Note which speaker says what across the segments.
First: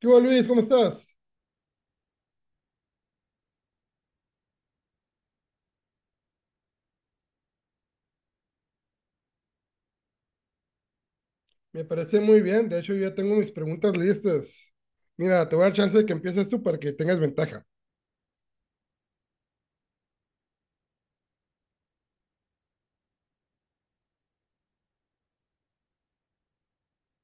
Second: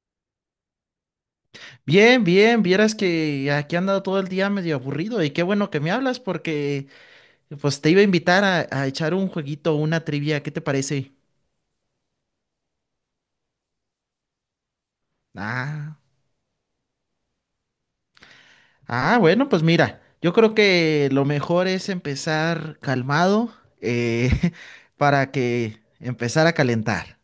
Speaker 1: ¿Qué hubo, Luis? ¿Cómo estás?
Speaker 2: Bien, bien, vieras que aquí he andado todo el día medio aburrido y qué bueno que me hablas porque pues te iba a invitar a echar un jueguito, una trivia, ¿qué te parece?
Speaker 1: Me parece muy bien. De hecho, yo ya tengo mis preguntas listas. Mira, te voy a dar chance
Speaker 2: Ah,
Speaker 1: de que empieces tú para que tengas ventaja.
Speaker 2: ah, bueno, pues mira, yo creo que lo mejor es empezar calmado, eh, para que empezar a calentar.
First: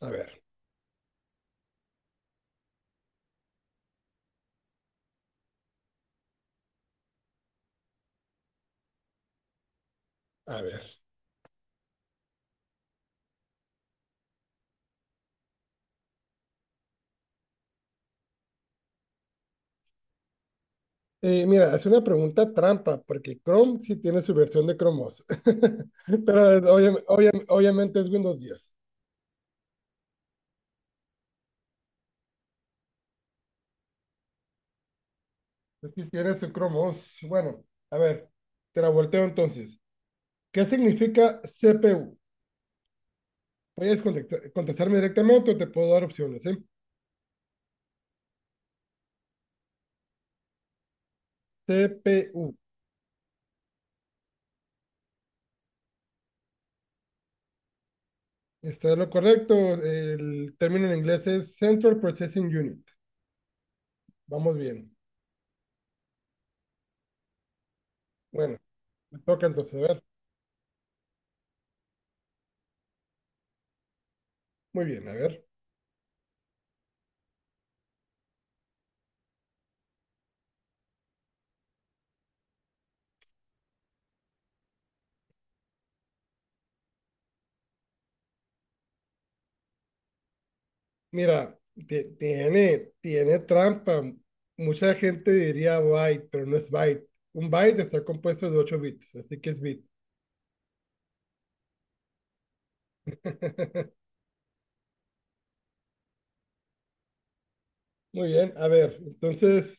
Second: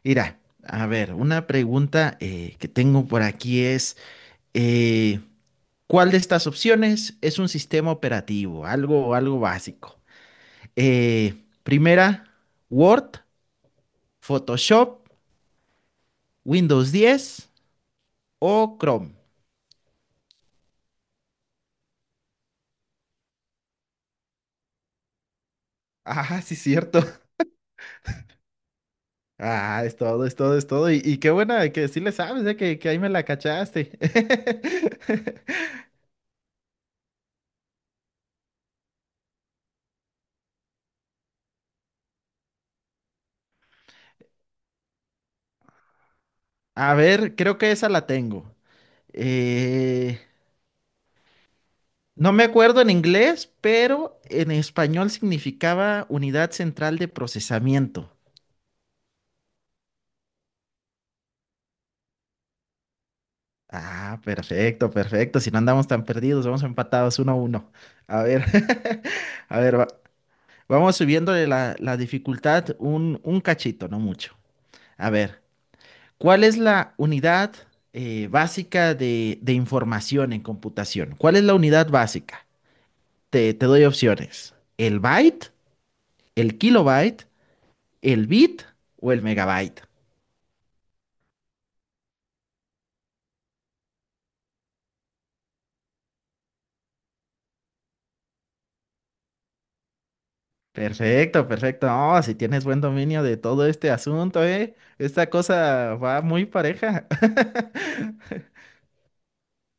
Speaker 1: A ver,
Speaker 2: Mira, a ver, una pregunta que tengo por aquí es, eh, ¿cuál de estas opciones es un sistema operativo? Algo básico.
Speaker 1: a ver.
Speaker 2: Eh, primera, Word, Photoshop, Windows 10 o Chrome.
Speaker 1: Mira, es una pregunta trampa, porque Chrome sí tiene su versión de Chrome OS.
Speaker 2: Ah,
Speaker 1: Pero
Speaker 2: sí,
Speaker 1: es
Speaker 2: cierto.
Speaker 1: obviamente es Windows 10. Es
Speaker 2: Ah, es todo, es todo, es todo. Y qué buena que sí le sabes, que ahí me la cachaste.
Speaker 1: decir, tiene su Chrome OS. Bueno, a ver, te la volteo entonces. ¿Qué significa CPU? Puedes contestarme directamente o te puedo dar opciones, ¿eh?
Speaker 2: A ver, creo que esa la tengo. Eh, no me
Speaker 1: CPU.
Speaker 2: acuerdo en inglés, pero en español significaba unidad central de procesamiento.
Speaker 1: Está lo correcto. El término en inglés es Central Processing Unit.
Speaker 2: Ah,
Speaker 1: Vamos
Speaker 2: perfecto,
Speaker 1: bien.
Speaker 2: perfecto. Si no andamos tan perdidos, vamos empatados uno a uno. A ver,
Speaker 1: Bueno, me toca
Speaker 2: a
Speaker 1: entonces.
Speaker 2: ver,
Speaker 1: A ver.
Speaker 2: vamos subiéndole la dificultad un cachito, no mucho.
Speaker 1: Muy bien,
Speaker 2: A
Speaker 1: a
Speaker 2: ver,
Speaker 1: ver.
Speaker 2: ¿cuál es la unidad básica de información en computación? ¿Cuál es la unidad básica? Te doy opciones. ¿El byte, el kilobyte, el bit o el megabyte?
Speaker 1: Mira, tiene trampa. Mucha gente diría byte, pero no es byte. Un byte está compuesto de ocho bits, así que es bit.
Speaker 2: Perfecto, perfecto. No, si tienes buen dominio de todo este asunto, ¿eh? Esta cosa va muy pareja.
Speaker 1: Muy bien, a ver. Entonces,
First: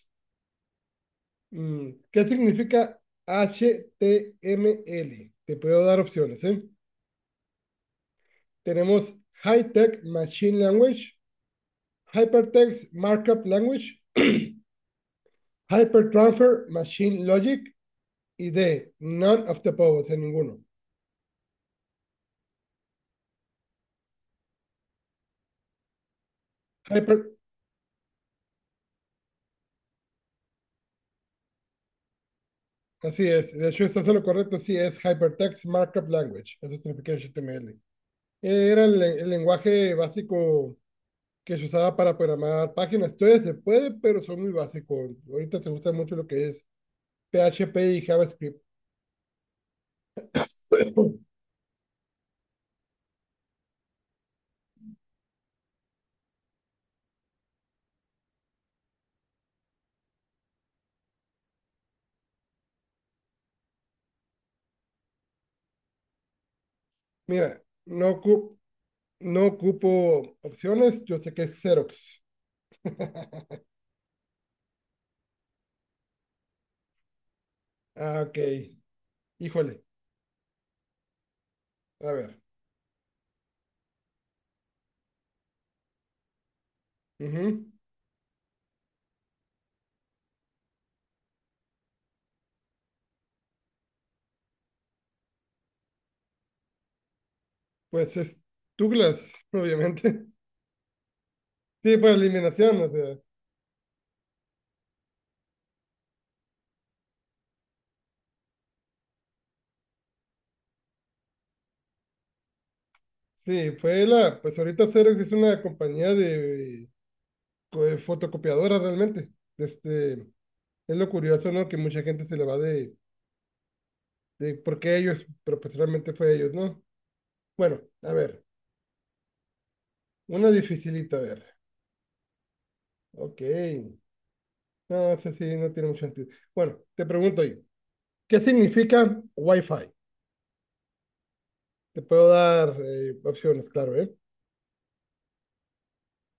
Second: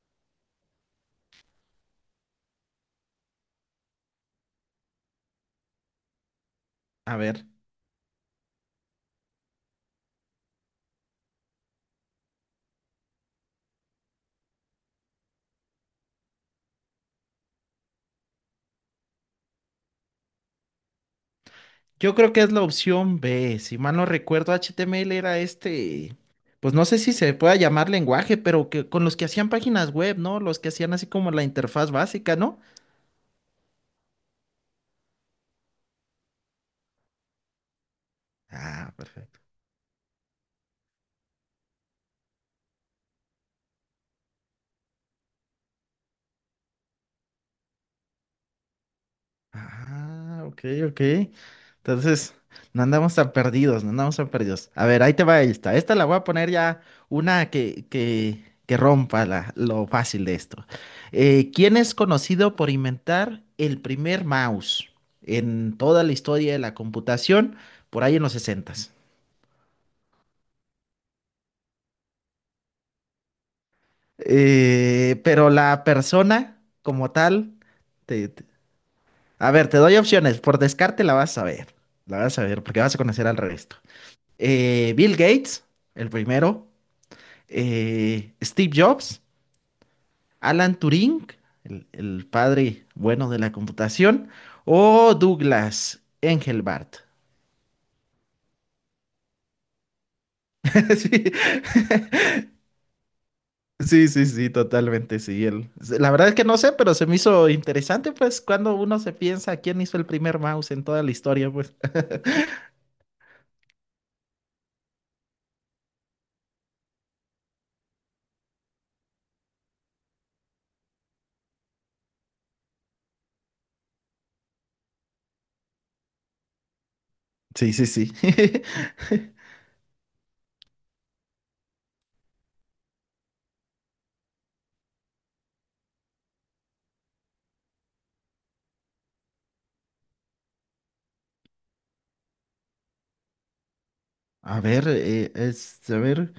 Speaker 1: ¿qué significa HTML? Te puedo dar opciones, ¿eh?
Speaker 2: A ver,
Speaker 1: Tenemos High Tech Machine Language, Hypertext Markup Language, Hypertransfer Machine Logic y D, None of the above, o sea, ninguno.
Speaker 2: yo creo que es la opción B. Si mal no recuerdo, HTML era este, pues no sé si
Speaker 1: Hyper,
Speaker 2: se pueda llamar lenguaje, pero que con los que hacían páginas web, ¿no? Los que hacían así como la interfaz básica, ¿no?
Speaker 1: así es, de hecho, estás es lo correcto, sí es Hypertext Markup Language, eso significa HTML. Era
Speaker 2: Ah,
Speaker 1: el
Speaker 2: perfecto.
Speaker 1: lenguaje básico que se usaba para programar páginas. Todavía se puede, pero son muy básicos. Ahorita se gusta mucho lo que es PHP y JavaScript.
Speaker 2: Ah, ok, ok. Entonces, no andamos tan perdidos, no andamos tan perdidos. A ver, ahí te va esta. Esta la voy a poner ya una que rompa lo fácil de esto. ¿Quién es conocido por inventar el primer mouse en toda la historia de la computación
Speaker 1: Mira,
Speaker 2: por
Speaker 1: no
Speaker 2: ahí en los
Speaker 1: ocupo,
Speaker 2: sesentas?
Speaker 1: no ocupo opciones, yo sé que es Xerox.
Speaker 2: Pero la persona como tal,
Speaker 1: Ah,
Speaker 2: te-
Speaker 1: ok.
Speaker 2: te- a ver, te
Speaker 1: Híjole.
Speaker 2: doy opciones. Por descarte la vas a ver.
Speaker 1: A
Speaker 2: La
Speaker 1: ver.
Speaker 2: vas a ver porque vas a conocer al resto. Bill Gates, el primero,
Speaker 1: Ujú.
Speaker 2: Steve Jobs, Alan Turing, el padre bueno de la computación, o Douglas Engelbart.
Speaker 1: Pues es Douglas, obviamente. Sí, por eliminación, o sea.
Speaker 2: Sí, sí, sí, sí, totalmente, sí. Él. La verdad es que no sé, pero se me hizo interesante, pues, cuando uno se piensa quién hizo el primer mouse en toda la historia, pues.
Speaker 1: Sí, fue la. Pues ahorita Xerox es una compañía de fotocopiadoras realmente. Este, es lo curioso, ¿no? Que mucha gente se le va de por qué ellos, pero pues realmente fue ellos, ¿no?
Speaker 2: Sí,
Speaker 1: Bueno,
Speaker 2: sí, sí.
Speaker 1: a ver. Una dificilita, a ver. Ok. No, eso sí, no tiene mucho sentido. Bueno, te pregunto yo. ¿Qué significa Wi-Fi? Te puedo dar opciones, claro, ¿eh?
Speaker 2: A ver, a ver.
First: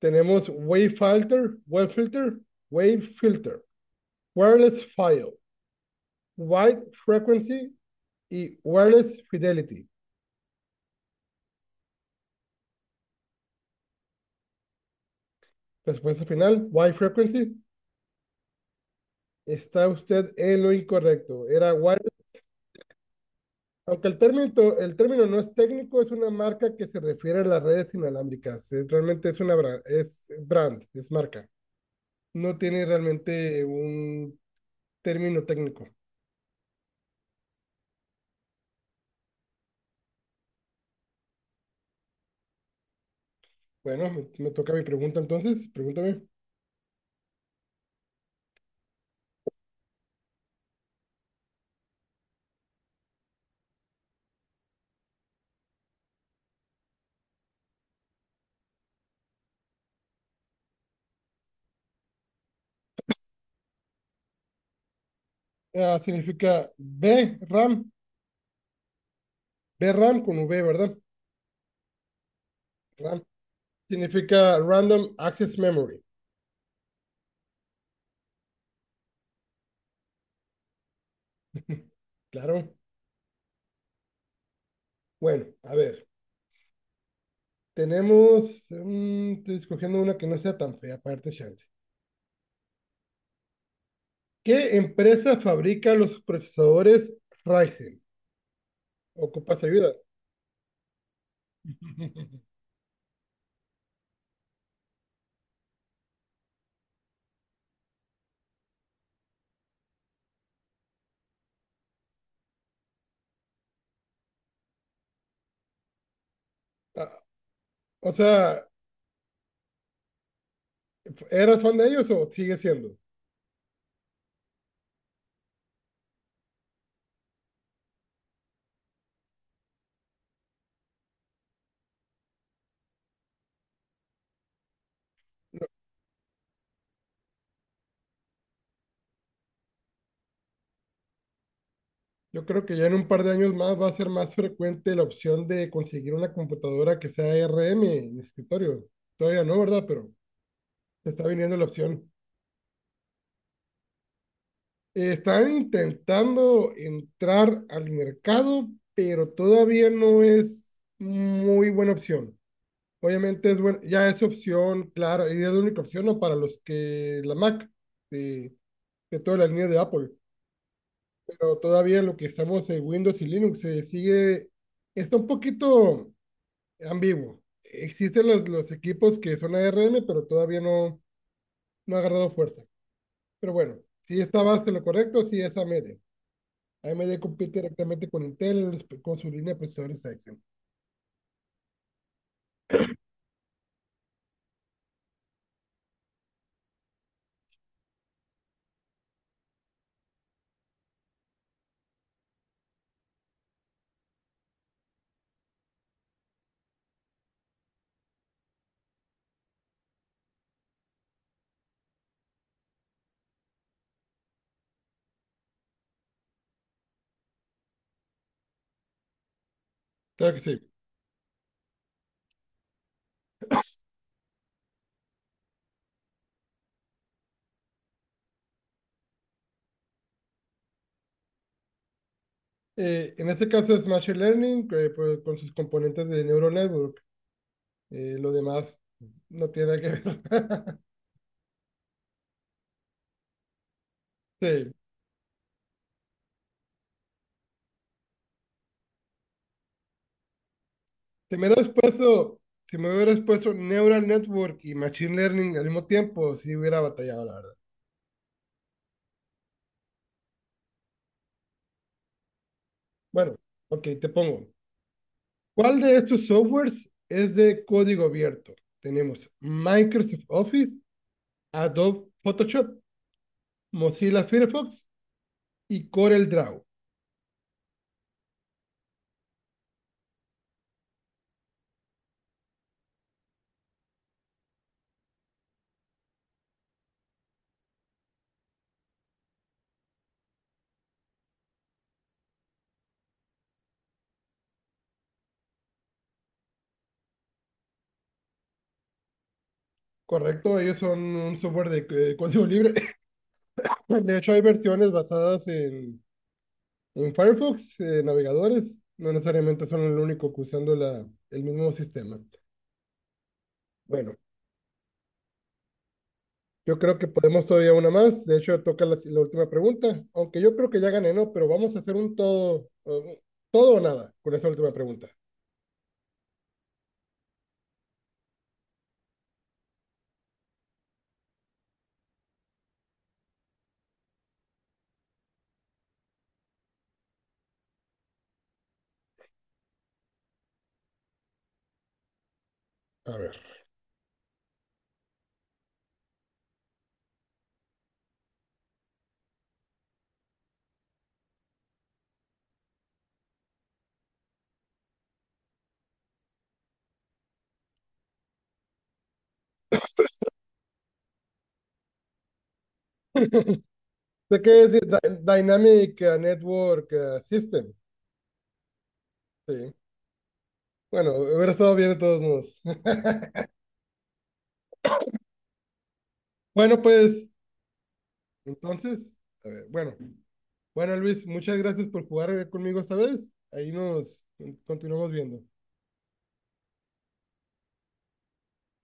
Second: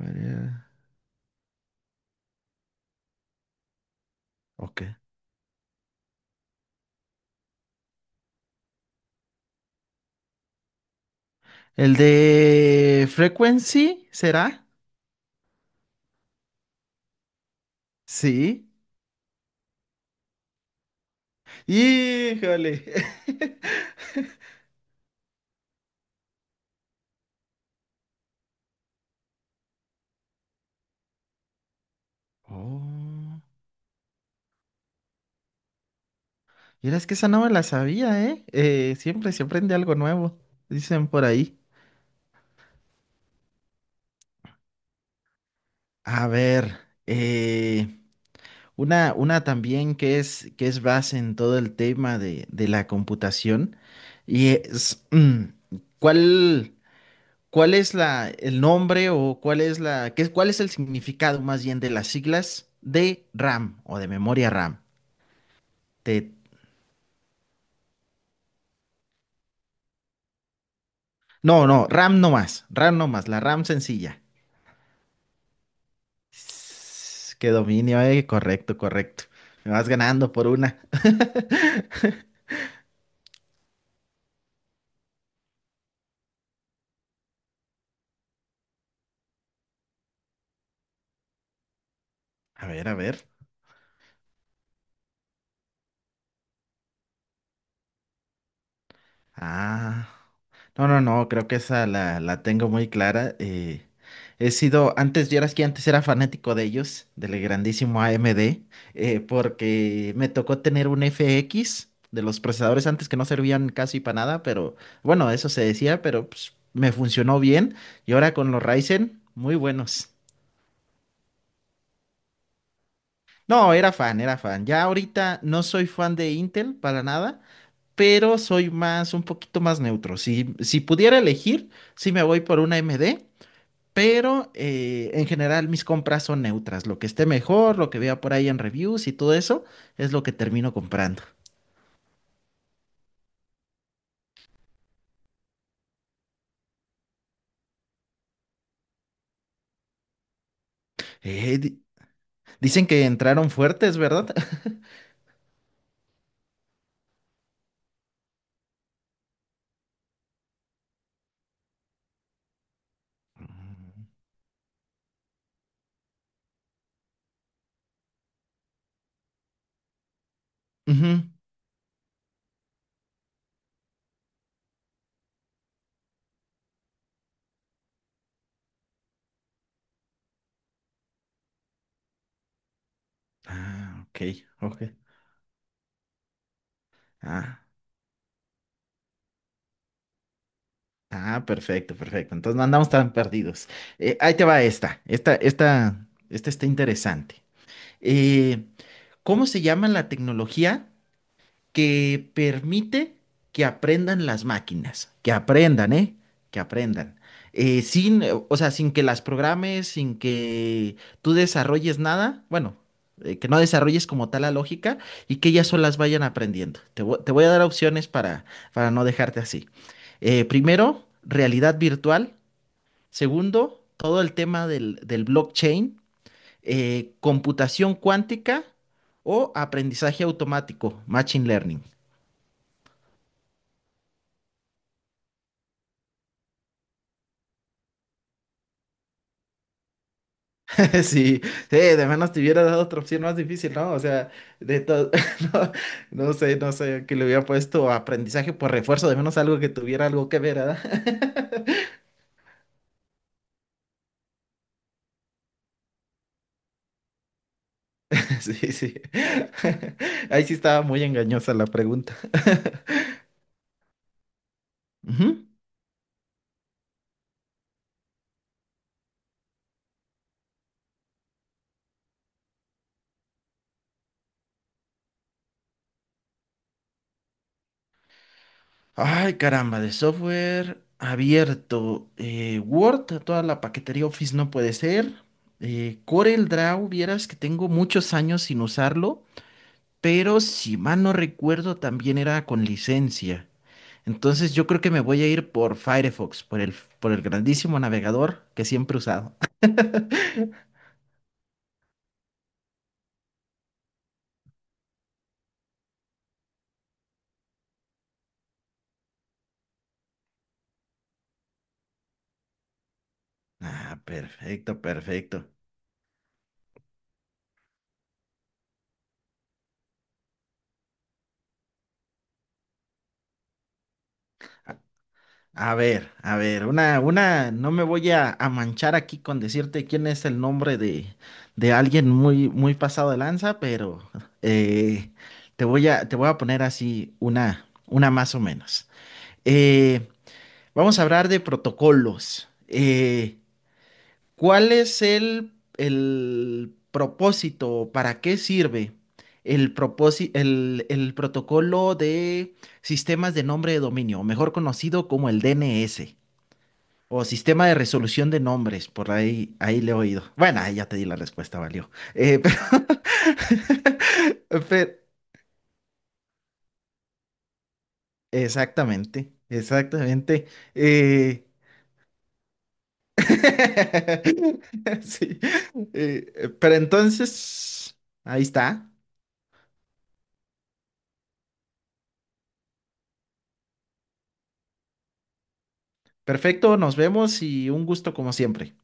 Speaker 1: Tenemos WaveFilter, Wireless
Speaker 2: ok.
Speaker 1: File, Wide Frequency y Wireless Fidelity.
Speaker 2: ¿El de Frequency será?
Speaker 1: Respuesta final, Wide Frequency.
Speaker 2: Sí.
Speaker 1: Está usted en lo incorrecto. Era wireless.
Speaker 2: Híjole.
Speaker 1: Aunque el término no es técnico, es una marca que se refiere a las redes inalámbricas. Realmente es una es brand, es marca. No tiene
Speaker 2: Oh.
Speaker 1: realmente un término técnico.
Speaker 2: Mira, es que esa no me la sabía, ¿eh? Siempre se aprende algo nuevo, dicen por ahí.
Speaker 1: Bueno, me toca mi pregunta entonces. Pregúntame.
Speaker 2: A ver, eh, una también que es base en todo el tema de la computación. Y es, mm, ¿cuál, cuál es el nombre o cuál es cuál es el significado más bien de las siglas de RAM o de memoria RAM?
Speaker 1: Ah,
Speaker 2: ¿Te,
Speaker 1: significa B, RAM, Ve RAM con V, ¿verdad?
Speaker 2: No, no, RAM no
Speaker 1: RAM
Speaker 2: más, la RAM sencilla.
Speaker 1: significa Random Access Memory.
Speaker 2: Qué dominio, correcto, correcto. Me vas ganando por una.
Speaker 1: Claro. Bueno, a ver. Tenemos. Estoy escogiendo una que no sea tan fea, aparte, chance.
Speaker 2: A ver, a ver.
Speaker 1: ¿Qué empresa fabrica los procesadores Ryzen? ¿Ocupas ayuda?
Speaker 2: Ah. No, no, no, creo que esa la tengo muy clara. Vieras que antes era fanático de ellos, del grandísimo AMD, porque me tocó tener un FX de los procesadores antes que no servían casi para nada, pero bueno, eso se decía, pero pues, me
Speaker 1: Ah,
Speaker 2: funcionó bien.
Speaker 1: o
Speaker 2: Y ahora con los
Speaker 1: sea,
Speaker 2: Ryzen, muy buenos.
Speaker 1: ¿eras fan de ellos o sigue siendo?
Speaker 2: No, era fan, era fan. Ya ahorita no soy fan de Intel para nada, pero soy más, un poquito más neutro. Si pudiera elegir, sí me voy por una AMD, pero en general mis compras son neutras. Lo que esté mejor, lo que vea por ahí en reviews y todo eso, es lo que termino comprando.
Speaker 1: Yo creo que ya en un par de años más va a ser más frecuente la opción de conseguir una computadora que sea ARM en el escritorio. Todavía no, ¿verdad? Pero se está viniendo
Speaker 2: Eh,
Speaker 1: la
Speaker 2: di-
Speaker 1: opción.
Speaker 2: dicen que entraron fuertes, ¿verdad?
Speaker 1: Están intentando entrar al mercado, pero todavía no es muy buena opción. Obviamente es ya es opción, claro, y es la única opción, ¿no?, para los que la Mac de, de toda la línea de Apple.
Speaker 2: Ujú.
Speaker 1: Pero todavía lo que estamos en Windows y Linux se sigue, está un poquito ambiguo. Existen los equipos que son ARM, pero todavía no, no ha agarrado fuerza. Pero bueno,
Speaker 2: Ah,
Speaker 1: si
Speaker 2: ok,
Speaker 1: estabas en
Speaker 2: ok.
Speaker 1: lo correcto, si es AMD. AMD compite
Speaker 2: Ah.
Speaker 1: directamente con Intel en con su línea de procesadores Ryzen.
Speaker 2: Ah, perfecto, perfecto. Entonces no andamos tan perdidos. Ahí te va esta. Esta está interesante. eh, ¿Cómo se llama la tecnología que permite que aprendan las máquinas? Que aprendan, ¿eh? Que aprendan. Sin, o sea, sin que las programes, sin que tú desarrolles nada, bueno, que no desarrolles como tal la lógica y que ellas solas vayan aprendiendo. Te voy a dar opciones para no dejarte así.
Speaker 1: Claro que sí.
Speaker 2: Primero, realidad virtual. Segundo, todo el tema del blockchain, computación cuántica o aprendizaje automático, machine learning.
Speaker 1: En este caso es Machine Learning pues, con sus componentes de Neural Network. Lo demás no tiene nada que ver.
Speaker 2: Sí, sí, de menos te hubiera dado otra opción más difícil, ¿no? O sea,
Speaker 1: Sí.
Speaker 2: de todo, no, no sé, no sé, que le hubiera puesto aprendizaje por refuerzo, de menos algo que tuviera algo que ver, ¿verdad?
Speaker 1: Si me hubieras puesto, si me hubieras puesto Neural Network y Machine Learning al mismo tiempo, sí hubiera batallado, la verdad.
Speaker 2: Sí, sí. Ahí sí estaba muy engañosa la pregunta.
Speaker 1: Bueno, ok, te pongo.
Speaker 2: Ujú.
Speaker 1: ¿Cuál de estos softwares es de código abierto? Tenemos Microsoft Office, Adobe Photoshop, Mozilla Firefox y CorelDRAW,
Speaker 2: Ay, caramba, de software abierto. Word, toda la paquetería Office no puede ser. CorelDRAW, vieras que tengo muchos años sin usarlo, pero si mal no recuerdo también era con licencia. Entonces yo creo que me voy a ir por Firefox, por el grandísimo navegador que siempre he usado.
Speaker 1: ¿correcto? Ellos son un software de, código libre. De hecho, hay versiones basadas en Firefox, navegadores. No necesariamente son el único que usando la, el mismo sistema.
Speaker 2: Ah,
Speaker 1: Bueno,
Speaker 2: perfecto, perfecto.
Speaker 1: yo creo que podemos todavía una más. De hecho, toca la última pregunta, aunque yo creo que ya gané, ¿no? Pero vamos a hacer un todo, todo o nada con esa última pregunta.
Speaker 2: A ver, no me voy a manchar aquí con decirte quién es el nombre de alguien muy, muy pasado de lanza, pero eh, te voy a, poner así una más o menos. Eh, vamos a hablar de protocolos.
Speaker 1: A ver.
Speaker 2: ¿Cuál es el propósito? ¿O para qué sirve el protocolo de sistemas de nombre de dominio, o mejor conocido como el DNS? O sistema de resolución de nombres, por ahí, ahí le he oído. Bueno, ahí ya te di la respuesta, valió. Eh,
Speaker 1: ¿De
Speaker 2: pe-
Speaker 1: qué es
Speaker 2: pe-
Speaker 1: Dynamic Network System?
Speaker 2: exactamente,
Speaker 1: Sí.
Speaker 2: exactamente.
Speaker 1: Bueno,
Speaker 2: Eh,
Speaker 1: hubiera estado bien de todos modos.
Speaker 2: sí. Pero
Speaker 1: Bueno, pues
Speaker 2: entonces, ahí está.
Speaker 1: entonces, a ver, bueno, bueno, Luis, muchas gracias por jugar conmigo esta vez. Ahí nos continuamos viendo.
Speaker 2: Perfecto, nos vemos y un gusto como siempre.